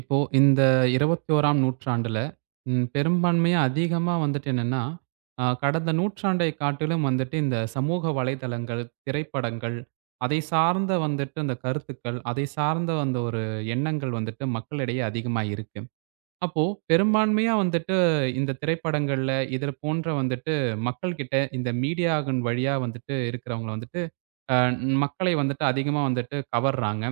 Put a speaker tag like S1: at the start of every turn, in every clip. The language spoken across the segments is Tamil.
S1: இப்போ இந்த 21ஆம் நூற்றாண்டுல, பெரும்பான்மையா அதிகமா வந்துட்டு என்னன்னா, கடந்த நூற்றாண்டை காட்டிலும் வந்துட்டு இந்த சமூக வலைதளங்கள், திரைப்படங்கள், அதை சார்ந்த வந்துட்டு அந்த கருத்துக்கள், அதை சார்ந்த அந்த ஒரு எண்ணங்கள் வந்துட்டு மக்களிடையே அதிகமா இருக்கு. அப்போ பெரும்பான்மையா வந்துட்டு இந்த திரைப்படங்கள்ல, இதில போன்ற வந்துட்டு மக்கள்கிட்ட இந்த மீடியாவின் வழியா வந்துட்டு இருக்கிறவங்க வந்துட்டு, அ மக்களை வந்துட்டு அதிகமா வந்துட்டு கவர்றாங்க.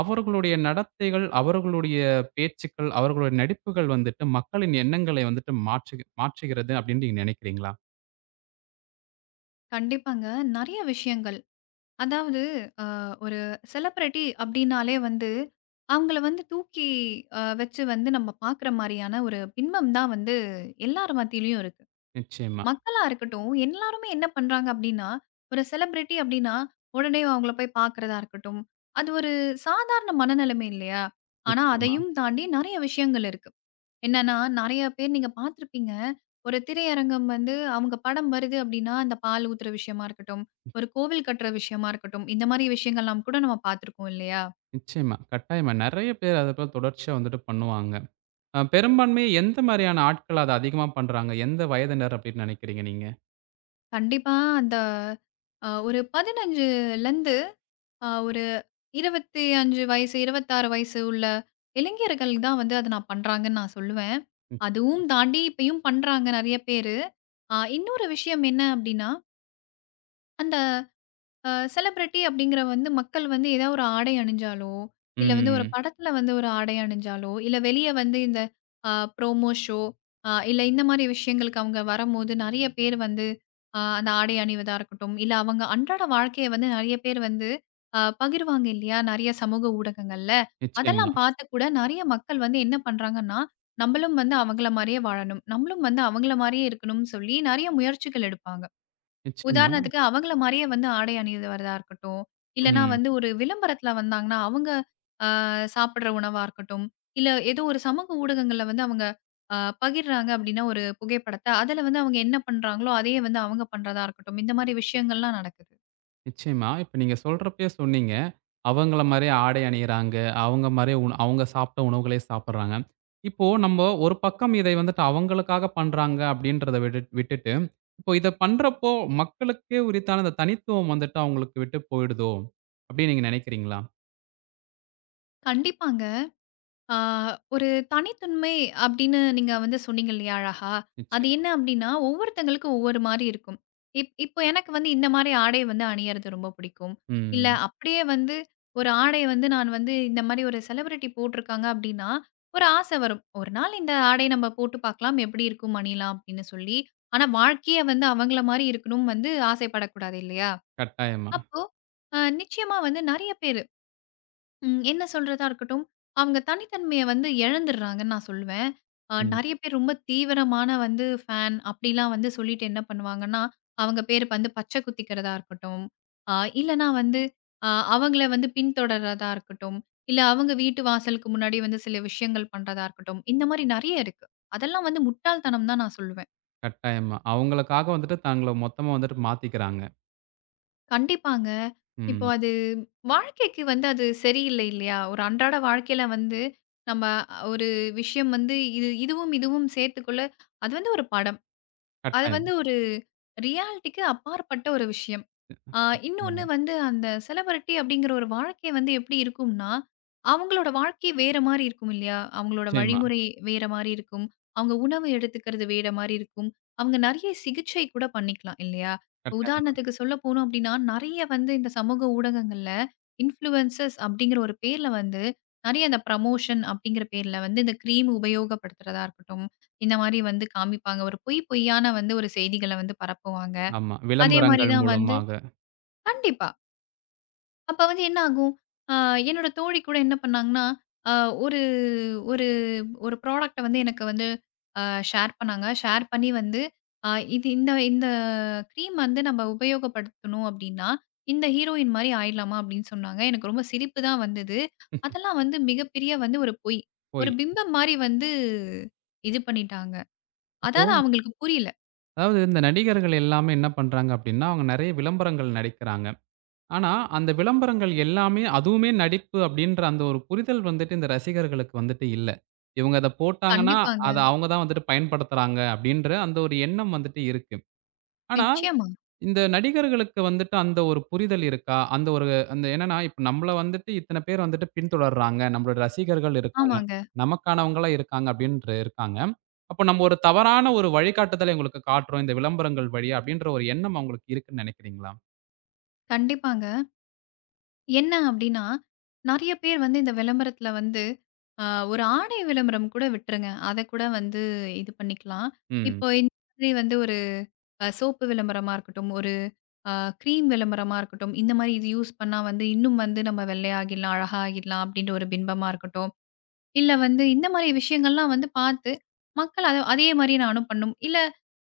S1: அவர்களுடைய நடத்தைகள், அவர்களுடைய பேச்சுக்கள், அவர்களுடைய நடிப்புகள் வந்துட்டு மக்களின் எண்ணங்களை வந்துட்டு மாற்றுகிறது அப்படின்னு நீங்க நினைக்கிறீங்களா?
S2: கண்டிப்பாங்க. நெறைய விஷயங்கள். அதாவது ஒரு செலபிரிட்டி அப்டின்னாலே வந்து, அவங்கள வந்து தூக்கி வச்சு வந்து நம்ம பாக்குற மாரியான ஒரு பின்பம் தான் வந்து எல்லார் மத்தியிலயும் இருக்கு.
S1: நிச்சயமா,
S2: மக்களா இருக்கட்டும், எல்லாருமே என்ன பண்றாங்க அப்டின்னா, ஒரு செலபிரிட்டி அப்டின்னா, உடனே அவங்கள போய் பாக்குறதா இருக்கட்டும். அது ஒரு சாதாரண மனநிலைமை இல்லையா? ஆனா
S1: நிச்சயமா,
S2: அதையும் தாண்டி நெறைய விஷயங்கள் இருக்கு. என்னன்னா, நெறைய பேர் நீங்க பார்த்துருப்பீங்க. ஒரு திரையரங்கம் வந்து அவங்க படம் வருது அப்டின்னா, அந்த பால் ஊத்துற விஷயமா இருக்கட்டும், ஒரு கோவில் கட்டுற விஷயமா இருக்கட்டும், இந்த மாரி விஷயங்கள்லாம் கூட நம்ம பார்த்துருக்கோம் இல்லையா?
S1: நிச்சயமா. கட்டாயமா. நெறைய பேர் அத போல தொடர்ச்சியா வந்துட்டு பண்ணுவாங்க. பெரும்பான்மையா எந்த மாரியான ஆட்கள் அத அதிகமா பண்றாங்க? எந்த வயதினர் அப்படின்னு நினைக்கிறீங்க நீங்க?
S2: கண்டிப்பா அந்த ஒரு 15லருந்து ஒரு 25 வயசு, 26 வயசு உள்ள இளைஞர்கள் தான் வந்து அத நான் பண்றாங்கன்னு நான் சொல்லுவேன்.
S1: ம்.
S2: அதுவும் தாண்டி இப்பயும் பண்றாங்க நெறைய பேரு. இன்னொரு விஷயம் என்ன அப்டின்னா, அந்த செலிபிரிட்டி அப்படிங்கிற வந்து மக்கள் வந்து ஏதாவது ஒரு ஆடை அணிஞ்சாலோ, இல்ல வந்து ஒரு
S1: ம்.
S2: படத்துல வந்து ஒரு ஆடை அணிஞ்சாலோ, இல்ல வெளிய வந்து இந்த அ ப்ரோமோ ஷோ இல்ல இந்த மாரி விஷயங்களுக்கு அவங்க வரம்போது நெறைய பேர் வந்து அந்த ஆடை அணிவதா இருக்கட்டும், இல்ல அவங்க அன்றாட வாழ்க்கைய வந்து நெறைய பேர் வந்து பகிர்வாங்க இல்லையா? நெறைய சமூக ஊடகங்கள்ல.
S1: நிச்சயமா,
S2: அதெல்லாம் பார்த்து கூட நெறைய மக்கள் வந்து என்ன பண்றாங்கன்னா, நம்பளும் வந்து அவங்கள மாரியே வாழணும். நம்மளும் வந்து அவங்கள மாரியே இருக்கணும்னு சொல்லி நெறைய முயற்சிகள் எடுப்பாங்க.
S1: நிச்சயமா.
S2: உதாரணத்துக்கு அவங்கள மாரியே வந்து ஆடை அணிந்து வரதா இருக்கட்டும். இல்லன்னா
S1: ம்.
S2: வந்து ஒரு விளம்பரத்துல வந்தாங்கன்னா, அவங்க சாப்பிடுற உணவா இருக்கட்டும். இல்ல ஏதோ ஒரு சமூக ஊடகங்கள்ல வந்து அவங்க அ பகிர்றாங்க அப்டின்னா ஒரு புகைப்படத்த, அதுல வந்து அவங்க என்ன பண்றாங்களோ, அதையே வந்து அவங்க பண்றதா இருக்கட்டும். இந்த மாரி விஷயங்கள்லாம் நடக்குது.
S1: நிச்சயமா. இப்ப நீங்க சொல்றப்பயே சொன்னீங்க. அவங்கள மாரியே ஆடை அணியிறாங்க. அவங்க மாரியே அவங்க சாப்பிட்ட உணவுகளே சாப்பிடுறாங்க. இப்போ நம்ம ஒரு பக்கம் இதை வந்துட்டு அவங்களுக்காக பண்றாங்க அப்படின்றத விட்டுட்டு, இப்போ இத பண்றப்போ மக்களுக்கே உரித்தான அந்த தனித்துவம் வந்துட்டு அவங்களுக்கு விட்டு போயிடுதோ? அப்படின்னு நீங்க நினைக்கிறீங்களா?
S2: கண்டிப்பாங்க. ஆ, ஒரு தனித்தன்மை அப்படின்னு நீங்க வந்து சொன்னீங்க இல்லையா அழகா? அது
S1: நிச்சயமா.
S2: என்ன அப்படின்னா, ஒவ்வொருத்தங்களுக்கும் ஒவ்வொரு மாரி இருக்கும். இப்போ எனக்கு வந்து இந்த மாரி ஆடை வந்து அணியறது ரொம்ப பிடிக்கும். இல்ல
S1: ம்.
S2: அப்படியே வந்து ஒரு ஆடைய வந்து நான் வந்து இந்த மாரி ஒரு செலிபிரிட்டி போட்டிருக்காங்க அப்படின்னா, ஒரு ஆசை வரும். ஒரு நாள் இந்த ஆடை நம்ம போட்டு பார்க்கலாம். எப்படி இருக்கும், அணியலாம் அப்படின்னு சொல்லி. ஆனா வாழ்க்கையே வந்து அவங்கள மாரி இருக்கணும்னு வந்து ஆசைப்படக்கூடாது இல்லையா?
S1: கட்டாயமா.
S2: அப்போ நிச்சயமா வந்து நெறைய பேர் ம். என்ன சொல்றதா இருக்கட்டும், அவங்க தனித்தன்மைய வந்து இழந்துடுறாங்கன்னு நான் சொல்லுவேன்.
S1: ம்.
S2: நெறைய பேர் ரொம்ப தீவிரமான வந்து ஃபேன் அப்படிலாம் வந்து சொல்லிட்டு என்ன பண்ணுவாங்கன்னா, அவங்க பேரு வந்து பச்சை குத்திக்கிறதா இருக்கட்டும், அ இல்லன்னா வந்து அவங்கள வந்து பின்தொடர்றதா இருக்கட்டும், இல்ல அவங்க வீட்டு வாசலுக்கு முன்னாடி வந்து சில விஷயங்கள் பண்றதா இருக்கட்டும், இந்த மாரி நெறைய இருக்கு. அதெல்லாம் வந்து முட்டாள்தனம் தான் நான் சொல்லுவேன்.
S1: கட்டாயமா. அவங்களுக்காக வந்துட்டு தங்கள மொத்தமா வந்துட்டு மாத்திக்கிறாங்க.
S2: கண்டிப்பாங்க. இப்போ
S1: ம்.
S2: அது வாழ்க்கைக்கு வந்து அது சரியில்லை இல்லையா? ஒரு அன்றாட வாழ்க்கையில வந்து நம்ம ஒரு விஷயம் வந்து இது இதுவும் சேர்த்துக்குள்ள அது வந்து ஒரு படம். அது
S1: கட்டாயம்.
S2: வந்து ஒரு ரியாலிட்டிக்கு அப்பாற்பட்ட ஒரு விஷயம். ஆ இன்னொன்னு
S1: ம்.
S2: வந்து அந்த செலபிரிட்டி அப்படிங்கிற ஒரு வாழ்க்கை வந்து எப்படி இருக்கும்னா, அவங்களோட வாழ்க்கை வேற மாரி இருக்கும் இல்லையா? அவங்களோட
S1: நிச்சயமா.
S2: வழிமுறை வேற மாரி இருக்கும். அவங்க உணவு எடுத்துக்கிறது வேற மாரி இருக்கும். அவங்க நெறைய சிகிச்சை கூட பண்ணிக்கலாம் இல்லையா? இப்ப
S1: கட்டாயமா.
S2: உதாரணத்துக்கு சொல்ல போனோம் அப்படின்னா, நெறைய வந்து இந்த சமூக ஊடகங்கள்ல இன்ஃப்ளூயன்சர்ஸ் அப்படிங்கிற ஒரு பேர்ல வந்து நெறைய இந்த ப்ரமோஷன் அப்படிங்கிற பேர்ல வந்து இந்த கிரீம் உபயோகப்படுத்துறதா இருக்கட்டும், இந்த மாரி வந்து காமிப்பாங்க. ஒரு பொய்யான வந்து ஒரு செய்திகள வந்து பரப்புவாங்க.
S1: ஆமா.
S2: அதே மாரி
S1: விளம்பரங்கள்
S2: தான் வந்து
S1: மூலமாக.
S2: கண்டிப்பா. அப்ப வந்து என்ன ஆகும்? அ என்னோட தோழி கூட என்ன பண்ணாங்கன்னா, அ ஒரு ஒரு ஒரு ப்ராடக்ட்ட வந்து எனக்கு வந்து அ ஷேர் பண்ணாங்க. ஷேர் பண்ணி வந்து, அ இது இந்த இந்த கிரீம் வந்து நம்ம உபயோகப்படுத்தணும் அப்டின்னா, இந்த ஹீரோயின் மாரி ஆயிடலாமா அப்டின்னு சொன்னாங்க. எனக்கு ரொம்ப சிரிப்பு தான் வந்தது. அதெல்லாம் வந்து மிகப்பெரிய வந்து ஒரு பொய்.
S1: போய்
S2: ஒரு பிம்பம் மாரி வந்து இது பண்ணிட்டாங்க.
S1: இப்போ
S2: அதாவது அவங்களுக்கு புரியல.
S1: அதாவது இந்த நடிகர்கள் எல்லாமே என்ன பண்றாங்க அப்டின்னா, அவங்க நெறைய விளம்பரங்கள் நடிக்கிறாங்க. ஆனா, அந்த விளம்பரங்கள் எல்லாமே அதுவுமே நடிப்பு அப்டின்ற அந்த ஒரு புரிதல் வந்துட்டு இந்த ரசிகர்களுக்கு வந்துட்டு இல்ல. இவங்க அத போட்டாங்கன்னா, அத
S2: கண்டிப்பாங்க.
S1: அவங்க தான் வந்துட்டு பயன்படுத்துறாங்க அப்டின்ற அந்த ஒரு எண்ணம் வந்துட்டு இருக்கு. ஆனா,
S2: நிச்சயமா.
S1: இந்த நடிகர்களுக்கு வந்துட்டு அந்த ஒரு புரிதல் இருக்கா? அந்த ஒரு அந்த என்னன்னா, இப்ப நம்மள வந்துட்டு இத்தன பேர் வந்துட்டு பின்தொடர்றாங்க. நம்மளோட ரசிகர்கள் இருக்காங்க.
S2: ஆமாங்க.
S1: நமக்கானவங்களா இருக்காங்க அப்டின்ற இருக்காங்க. அப்ப நம்ம ஒரு தவறான ஒரு வழிகாட்டுதலை உங்களுக்கு காட்டுறோம். இந்த விளம்பரங்கள் வழியா அப்டின்ற ஒரு எண்ணம் அவங்களுக்கு இருக்குன்னு நெனைக்கிறீங்களா?
S2: கண்டிப்பாங்க. என்ன அப்டின்னா, நெறைய பேர் வந்து இந்த விளம்பரத்துல வந்து, அ ஒரு ஆடை விளம்பரம் கூட விட்டுருங்க. அத கூட வந்து இது பண்ணிக்கலாம்.
S1: ம்.
S2: இப்போ இந்த மாதிரி வந்து ஒரு சோப்பு விளம்பரமா இருக்கட்டும், ஒரு அ கிரீம் விளம்பரமா இருக்கட்டும், இந்த மாரி இது யூஸ் பண்ணா வந்து இன்னும் வந்து நம்ம வெள்ளையாகிடலாம், அழகாகிடலாம் அப்டின்ற ஒரு பிம்பமா இருக்கட்டும். இல்ல வந்து இந்த மாரி விஷயங்கள்லாம் வந்து பார்த்து, மக்கள் அத அதே மாரி நானும் பண்ணும். இல்ல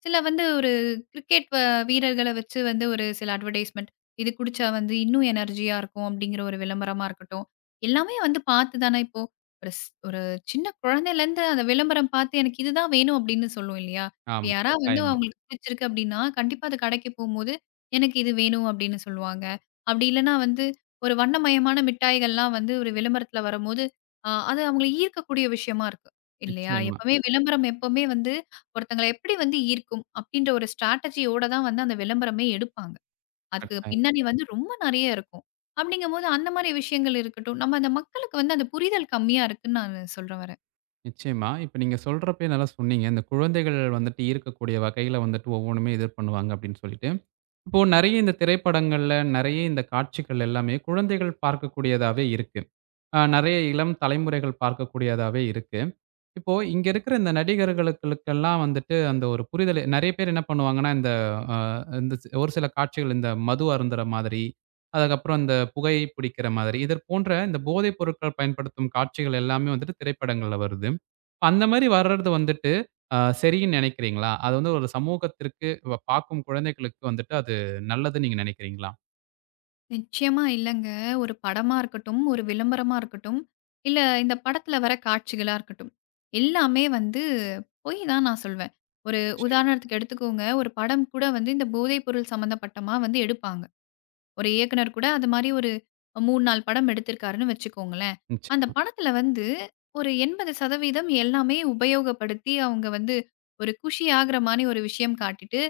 S2: சில வந்து ஒரு கிரிக்கெட் வீரர்கள வச்சு வந்து ஒரு சில அட்வர்டைஸ்மென்ட். இது குடிச்சா வந்து இன்னும் எனர்ஜியா இருக்கும் அப்படிங்கிற ஒரு விளம்பரமா இருக்கட்டும். எல்லாமே வந்து பார்த்து தானே இப்போ ஒரு சின்ன குழந்தையிலேருந்து அந்த விளம்பரம் பார்த்து எனக்கு இதுதான் வேணும் அப்படின்னு சொல்லும் இல்லையா? இப்ப
S1: ஆமா.
S2: யாரா வந்து
S1: கட்டாயமா.
S2: அவங்களுக்கு பிடிச்சிருக்கு அப்படின்னா, கண்டிப்பா அது கடைக்கு போம்போது, எனக்கு இது வேணும் அப்படின்னு சொல்லுவாங்க. அப்படி இல்லன்னா வந்து ஒரு வண்ணமயமான மிட்டாய்கள்லாம் வந்து ஒரு விளம்பரத்துல வரும்போது ஆ அது அவங்கள ஈர்க்கக்கூடிய விஷயமா இருக்கு. இல்லையா?
S1: நிச்சயமா.
S2: எப்பவுமே விளம்பரம் வந்து ஒருத்தங்கள எப்படி வந்து ஈர்க்கும் அப்படின்ற ஒரு ஸ்ட்ராட்டஜியோட தான் வந்து அந்த விளம்பரமே எடுப்பாங்க. அதுக்கு
S1: கட்டாயம்.
S2: பின்னணி வந்து ரொம்ப நெறைய இருக்கும். அப்படிங்கும்போது அந்த மாரி விஷயங்கள் இருக்கட்டும், நம்ம அந்த மக்களுக்கு வந்து அந்த புரிதல் கம்மியா இருக்குன்னு நான் சொல்ல வரேன்.
S1: நிச்சயமா. இப்ப நீங்க சொல்றப்பயே நல்லா சொன்னீங்க. இந்த குழந்தைகள் வந்துட்டு ஈர்க்கக்கூடிய வகையில வந்துட்டு ஒவ்வொன்னுமே இது பண்ணுவாங்க அப்டின்னு சொல்லிட்டு. இப்போ நெறைய இந்த திரைப்படங்கள்ல, நெறைய இந்த காட்சிகள் எல்லாமே குழந்தைகள் பார்க்கக்கூடியதாவே இருக்கு. நெறைய இளம் தலைமுறைகள் பார்க்கக்கூடியதாவே இருக்கு. இப்போ இங்க இருக்கிற இந்த நடிகர்களுக்களுக்கெல்லாம் வந்துட்டு அந்த ஒரு புரிதல் நெறைய பேர் என்ன பண்ணுவாங்கன்னா, இந்த அ இந்த ஒரு சில காட்சிகள் இந்த மது அருந்துற மாதிரி, அதுக்கப்புறம் இந்த புகை பிடிக்கிற மாதிரி, இது போன்ற இந்த போதைப் பொருட்கள் பயன்படுத்தும் காட்சிகள் எல்லாமே வந்துட்டு திரைப்படங்கள்ல வருது. அந்த மாரி வர்றது வந்துட்டு, சரின்னு நினைக்கிறீங்களா? அது வந்து ஒரு சமூகத்திற்கு பார்க்கும் குழந்தைகளுக்கு வந்துட்டு அது நல்லதுன்னு நீங்க நினைக்கிறீங்களா?
S2: நிச்சயமா இல்லங்க. ஒரு படமா இருக்கட்டும், ஒரு விளம்பரமா இருக்கட்டும், இல்ல இந்த படத்துல வர காட்சிகளா இருக்கட்டும், எல்லாமே வந்து பொய் தான் நான் சொல்வேன். ஒரு
S1: நிச்சயமா.
S2: உதாரணத்துக்கு எடுத்துக்கோங்க, ஒரு படம் கூட வந்து இந்த போதைப்பொருள் சம்மந்தப்பட்டமா வந்து எடுப்பாங்க. ஒரு இயக்குனர் கூட அது மாரி ஒரு 3, 4 படம் எடுத்திருக்காருன்னு வச்சுக்கோங்களேன். அந்த
S1: நிச்சயமா.
S2: படத்துல வந்து ஒரு 80% எல்லாமே உபயோகப்படுத்தி அவங்க வந்து ஒரு குஷி ஆகுற மாரி ஒரு விஷயம் காட்டிட்டு,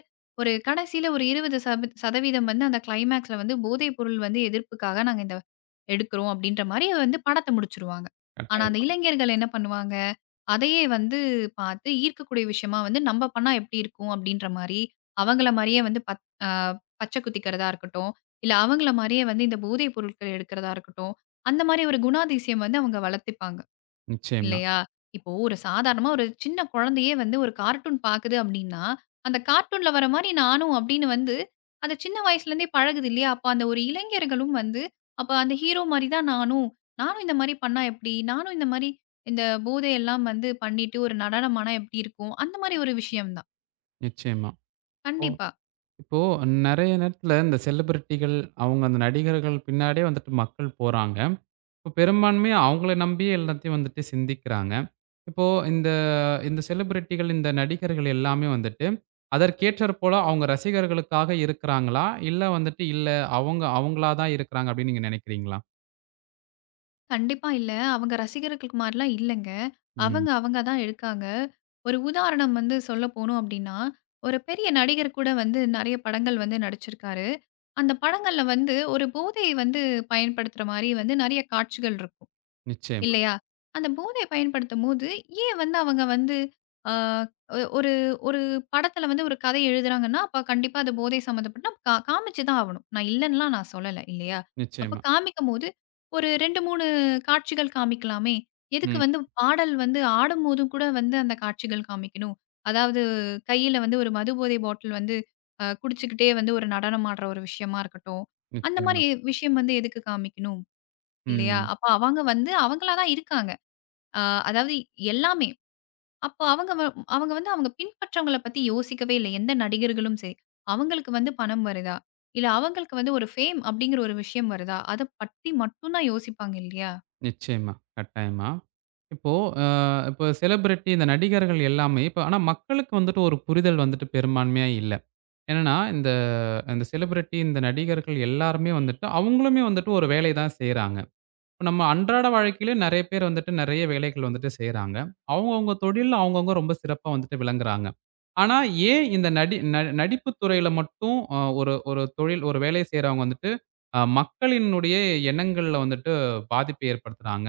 S2: ஒரு கடைசியில ஒரு 20% வந்து அந்த கிளைமாக்ஸ்ல வந்து போதைப் பொருள் வந்து எதிர்ப்புக்காக நாங்க இந்த எடுக்கிறோம் அப்படின்ற மாரி வந்து படத்த முடிச்சுருவாங்க. ஆனா
S1: கட்டாயம்.
S2: அந்த
S1: கட்டாயமா.
S2: இளைஞர்கள் என்ன பண்ணுவாங்க, அதையே வந்து பார்த்து ஈர்க்கக்கூடிய விஷயமா வந்து நம்ம பண்ணா எப்படி இருக்கும் அப்படின்ற மாரி, அவங்கள மாரியே வந்து பத் அ பச்சை குத்திக்கிறதா இருக்கட்டும். இல்ல அவங்கள மாரியே வந்து இந்த போதை பொருட்கள் எடுக்கிறதா இருக்கட்டும், அந்த மாரி ஒரு குணாதிசயம் வந்து அவங்க வளர்த்திப்பாங்க
S1: நிச்சயமா,
S2: இல்லையா? இப்போ ஒரு சாதாரணமா ஒரு சின்ன குழந்தையே வந்து ஒரு கார்ட்டூன் பாக்குது அப்டின்னா, அந்த கார்ட்டூன்ல வர மாரி நானும் அப்டின்னு வந்து அந்த சின்ன வயசுலேருந்தே பழகுது இல்லையா? அப்ப அந்த ஒரு இளைஞர்களும் வந்து அப்ப அந்த ஹீரோ மாரி தான் நானும். நானும் இந்த மாரி பண்ணா எப்டி? நானும் இந்த மாரி இந்த போதையெல்லாம் வந்து பண்ணிட்டு ஒரு நடனம் ஆனா எப்டி இருக்கும்? அந்த மாரி ஒரு விஷயம் தான்.
S1: நிச்சயமா. இப்போ
S2: கண்டிப்பா.
S1: இப்போ நெறைய நேரத்துல இந்த செலிபிரிட்டிகள், அவங்க அந்த நடிகர்கள் பின்னாடியே வந்துட்டு மக்கள் போறாங்க. இப்ப பெரும்பான்மையா அவங்கள நம்பியே எல்லாத்தையும் வந்துட்டு சிந்திக்கிறாங்க. இப்போ இந்த இந்த செலிபிரிட்டிகள், இந்த நடிகர்கள் எல்லாமே வந்துட்டு, அதற்கேற்றாற் போல அவங்க ரசிகர்களுக்காக இருக்கிறாங்களா? இல்ல வந்துட்டு இல்ல அவங்க அவங்களா தான் இருக்கிறாங்க அப்படின்னு நீங்க நினைக்கிறீங்களா?
S2: கண்டிப்பா இல்ல. அவங்க ரசிகர்களுக்கு மாரிலாம் இல்லங்க.
S1: ம்.
S2: அவங்க, அவங்க தான் எடுக்காங்க. ஒரு உதாரணம் வந்து சொல்ல போனோம் அப்டின்னா, ஒரு பெரிய நடிகர் கூட வந்து நெறைய படங்கள் வந்து நடிச்சிருக்காரு. அந்த படங்கள்ல வந்து ஒரு போதை வந்து பயன்படுத்துற மாரி வந்து நெறைய காட்சிகள் இருக்கும்.
S1: நிச்சயமா,
S2: இல்லையா? அந்த போதைய பயன்படுத்தும்போது, ஏன் வந்து அவங்க வந்து ஆ ஒ ஒரு ஒரு படத்துல வந்து ஒரு கதை எழுதுறாங்கன்னா, அப்ப கண்டிப்பா அது போதை சம்மந்தப்பட்ட காமிச்சு தான் ஆவணும். நான் இல்லன்னுலாம் நான் சொல்லல, இல்லையா? அப்ப
S1: நிச்சயமா.
S2: காமிக்கும்போது ஒரு 2, 3 காட்சிகள் காமிக்கலாமே! எதுக்கு
S1: ம்.
S2: வந்து பாடல் வந்து ஆடும்போதும் கூட வந்து அந்த காட்சிகள் காமிக்கணும்? அதாவது கையில வந்து ஒரு மதுபோதை பாட்டில் வந்து குடிச்சுக்கிட்டே வந்து ஒரு நடனம் ஆடுற ஒரு விஷயமா இருக்கட்டும். அந்த
S1: நிச்சயமா.
S2: மாரி விஷயம் வந்து எதுக்கு காமிக்கணும்? இல்லையா?
S1: ம்.
S2: அப்ப அவங்க வந்து அவங்களா தான் இருக்காங்க. அ அதாவது எல்லாமே. அப்ப அவங்க வந்து அவங்க பின்பற்றவங்கள பத்தி யோசிக்கவே இல்ல. எந்த நடிகர்களும் சரி. அவங்களுக்கு வந்து பணம் வருதா? இல்ல அவங்களுக்கு வந்து ஒரு ஃபேம் அப்படிங்கிற ஒரு விஷயம் வருதா? அத பத்தி மட்டும் தான் யோசிப்பாங்க இல்லையா?
S1: நிச்சயமா. கட்டாயமா. இப்போ அ இப்போ செலிபிரிட்டி இந்த நடிகர்கள் எல்லாமே இப்ப ஆனா மக்களுக்கு வந்துட்டு ஒரு புரிதல் வந்துட்டு பெரும்பான்மையா இல்ல. என்னன்னா, இந்த இந்த செலிபிரிட்டி, இந்த நடிகர்கள் எல்லாருமே வந்துட்டு, அவங்களுமே வந்துட்டு ஒரு வேலை தான் செய்றாங்க. இப்ப நம்ம அன்றாட வாழ்க்கையிலே நெறைய பேர் வந்துட்டு நெறைய வேலைகள் வந்துட்டு செய்றாங்க. அவங்கவங்க தொழில்ல அவங்கவங்க ரொம்ப சிறப்பா வந்துட்டு விளங்குறாங்க. ஆனா ஏன் இந்த நடிப்பு துறையில மட்டும் ஒரு ஒரு தொழில் ஒரு வேலை செய்றவங்க வந்துட்டு மக்களினுடைய எண்ணங்கள்ல வந்துட்டு பாதிப்பை ஏற்படுத்துறாங்க.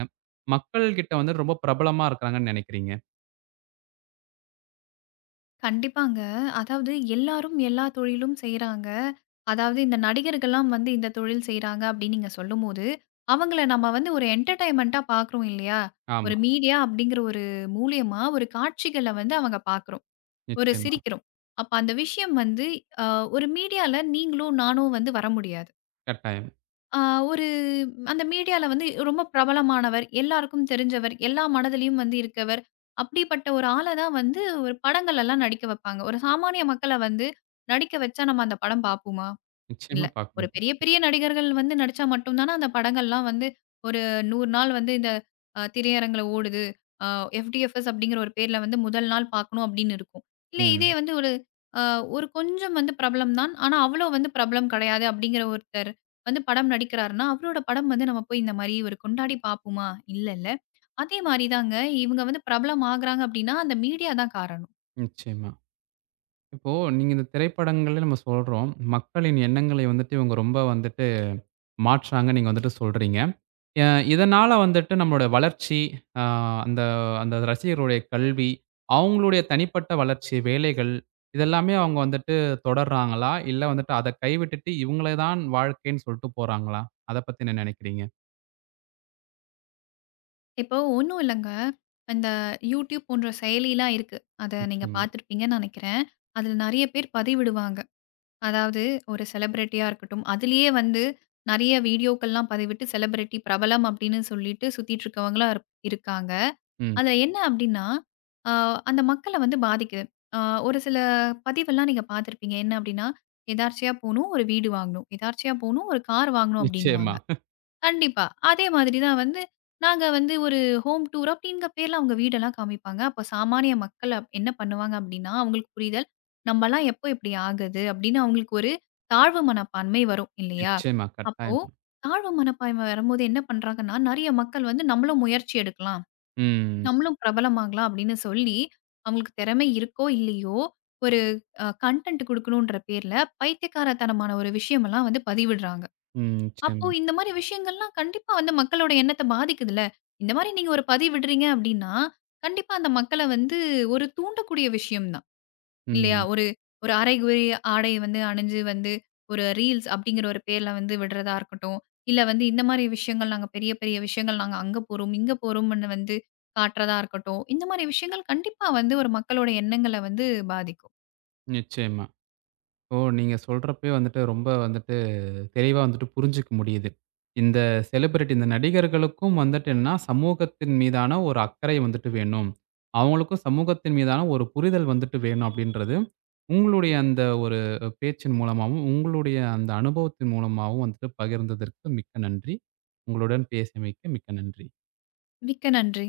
S1: மக்கள் கிட்ட வந்து ரொம்ப பிரபலமா இருக்கிறாங்கன்னு நெனைக்கிறீங்க?
S2: கண்டிப்பாங்க. அதாவது எல்லாரும் எல்லா தொழிலும் செய்றாங்க. அதாவது இந்த நடிகர்கள்லாம் வந்து இந்த தொழில் செய்றாங்க அப்படின்னு நீங்க சொல்லும்போது, அவங்கள நம்ம வந்து ஒரு என்டர்டெயின்மென்ட்டா பார்க்குறோம் இல்லையா?
S1: ஆமா.
S2: ஒரு மீடியா அப்படிங்கிற ஒரு மூலியமா ஒரு காட்சிகள வந்து அவங்க பார்க்குறோம். ஒரு
S1: நிச்சயமா.
S2: சிரிக்கிறோம். அப்ப அந்த விஷயம் வந்து அ ஒரு மீடியால நீங்களும் நானும் வந்து வர முடியாது.
S1: கட்டாயம்.
S2: அ ஒரு அந்த மீடியால வந்து ரொம்ப பிரபலமானவர், எல்லாருக்கும் தெரிஞ்சவர், எல்லா மனதிலயும் வந்து இருக்கவர், அப்படிப்பட்ட ஒரு ஆள தான் வந்து ஒரு படங்கள் எல்லாம் நடிக்க வைப்பாங்க. ஒரு சாமானிய மக்கள வந்து நடிக்க வச்சா நம்ம அந்த படம் பார்ப்போமா?
S1: நிச்சயமா
S2: இல்ல. ஒரு
S1: பார்க்கணும்.
S2: பெரிய பெரிய நடிகர்கள் வந்து நடிச்சா மட்டும் தான, அந்த படங்கள்லாம் வந்து ஒரு 100 நாள் வந்து இந்த திரையரங்குல ஓடுது. அ எஃப்டிஎஃப்எஸ் அப்படிங்கிற ஒரு பேர்ல வந்து முதல் நாள் பார்க்கணும் அப்படின்னு இருக்கும். இல்ல இதே
S1: ம்.
S2: வந்து அ ஒரு கொஞ்சம் வந்து பிரபலம் தான். ஆனா, அவ்வளோ வந்து பிரபலம் கிடையாது அப்படிங்கிற ஒருத்தர் வந்து படம் நடிக்கிறாருன்னா, அவரோட படம் வந்து நம்ம போய் இந்த மாரி ஒரு கொண்டாடி பார்ப்போமா? இல்லல்ல. அதே மாரி தாங்க. இவங்க வந்து பிரபலம் ஆகுறாங்க அப்படின்னா, அந்த மீடியா தான் காரணம்.
S1: நிச்சயமா. இப்போ நீங்க இந்த திரைப்படங்கள்ல நம்ம சொல்றோம். மக்களின் எண்ணங்களை வந்துட்டு இவங்க ரொம்ப வந்துட்டு மாற்றாங்கன்னு நீங்க வந்துட்டு சொல்றீங்க. அ இதனால வந்துட்டு நம்மளோட வளர்ச்சி, அ அந்த அந்த ரசிகர்களுடைய கல்வி, அவங்களுடைய தனிப்பட்ட வளர்ச்சி, வேலைகள் இதெல்லாமே அவங்க வந்துட்டு தொடர்றாங்களா? இல்ல வந்துட்டு அத கைவிட்டுட்டு இவங்களே தான் வாழ்க்கைன்னு சொல்ட்டு போறாங்களா? அத பத்தி என்ன நினைக்கிறீங்க?
S2: இப்போ ஒண்ணும் இல்லங்க. அந்த யூடியூப் போன்ற செயலிலாம் இருக்கு. அத நீங்க
S1: நிச்சயமா.
S2: பார்த்துருப்பீங்கன்னு நெனைக்கிறேன். அதுல நெறைய பேர் பதிவிடுவாங்க. அதாவது ஒரு செலிபிரிட்டியா இருக்கட்டும், அதிலேயே வந்து நெறைய வீடியோக்கள்லாம் பதிவிட்டு செலிபிரிட்டி பிரபலம் அப்படின்னு சொல்லிட்டு சுத்திட்டு இருக்கவங்களா இருக்காங்க.
S1: ம்.
S2: அதுல என்ன அப்படின்னா, அ அந்த மக்கள வந்து பாதிக்குது. அ ஒரு சில பதிவெல்லாம் நீங்க பார்த்துருப்பீங்க. என்ன அப்படின்னா, எதார்ச்சையா போணும், ஒரு வீடு வாங்கணும். எதார்ச்சையா போணும், ஒரு கார் வாங்கணும்
S1: நிச்சயமா,
S2: அப்படின்னுவாங்க. கண்டிப்பா. அதே மாதிரி தான் வந்து நாங்க வந்து ஒரு ஹோம் டூர் அப்படிங்கிற பேர்ல அவங்க வீடெல்லாம் காமிப்பாங்க. அப்ப சாமானிய மக்கள் என்ன பண்ணுவாங்க அப்படின்னா, அவங்களுக்கு புரிதல், "நம்பலாம் எப்போ இப்படி ஆகுது?" அப்படின்னு அவங்களுக்கு ஒரு தாழ்வு மனப்பான்மை வரும் இல்லையா?
S1: நிச்சயமா.
S2: அப்போ
S1: கட்டாயமா.
S2: தாழ்வு மனப்பான்மை வரும்போது என்ன பண்றாங்கன்னா, நெறைய மக்கள் வந்து நம்மளும் முயற்சி எடுக்கலாம்,
S1: ம்.
S2: நம்மளும் பிரபலமாகலாம் அப்படின்னு சொல்லி, அவங்களுக்கு திறமை இருக்கோ இல்லையோ, ஒரு கன்டென்ட் குடுக்கணுன்ற பேர்ல பைத்தியக்காரத்தனமான ஒரு விஷயமெல்லாம் வந்து பதிவிடுறாங்க.
S1: ம்.
S2: அப்போ
S1: நிச்சயமா.
S2: இந்த மாரி விஷயங்கள்லாம் கண்டிப்பா வந்து மக்களோட எண்ணத்த பாதிக்குதுல்ல. இந்த மாரி நீங்க ஒரு பதிவிடுறீங்க அப்டின்னா, கண்டிப்பா அந்த மக்கள வந்து ஒரு தூண்டக்கூடிய விஷயம் தான். இல்லையா?
S1: ம்.
S2: ஒரு ஒரு அரைகுறை ஆடை வந்து அணிஞ்சு வந்து ஒரு ரீல்ஸ் அப்படிங்கிற ஒரு பேர்ல வந்து விடுறதா இருக்கட்டும். இல்ல வந்து இந்த மாரி விஷயங்கள் நாங்க பெரிய பெரிய விஷயங்கள் நாங்க அங்க போறோம், இங்க போறோம்ன்னு வந்து காட்டுறதா இருக்கட்டும். இந்த மாரி விஷயங்கள் கண்டிப்பா வந்து ஒரு மக்களோட எண்ணங்கள வந்து பாதிக்கும்.
S1: நிச்சயமா. ஓ! நீங்க சொல்றப்பயே வந்துட்டு ரொம்ப வந்துட்டு தெளிவா வந்துட்டு புரிஞ்சுக்க முடியுது. இந்த செலிபிரிட்டி இந்த நடிகர்களுக்கும் வந்துட்டு என்னன்னா, சமூகத்தின் மீதான ஒரு அக்கறை வந்துட்டு வேணும். அவங்களுக்கும் சமூகத்தின் மீதான ஒரு புரிதல் வந்துட்டு வேணும் அப்படின்றது, உங்களுடைய அந்த ஒரு பேச்சின் மூலமாவும், உங்களுடைய அந்த அனுபவத்தின் மூலமாவும் வந்துட்டு பகிர்ந்ததற்கு மிக்க நன்றி. உங்களுடன் பேசியமைக்கு மிக்க நன்றி.
S2: மிக்க நன்றி.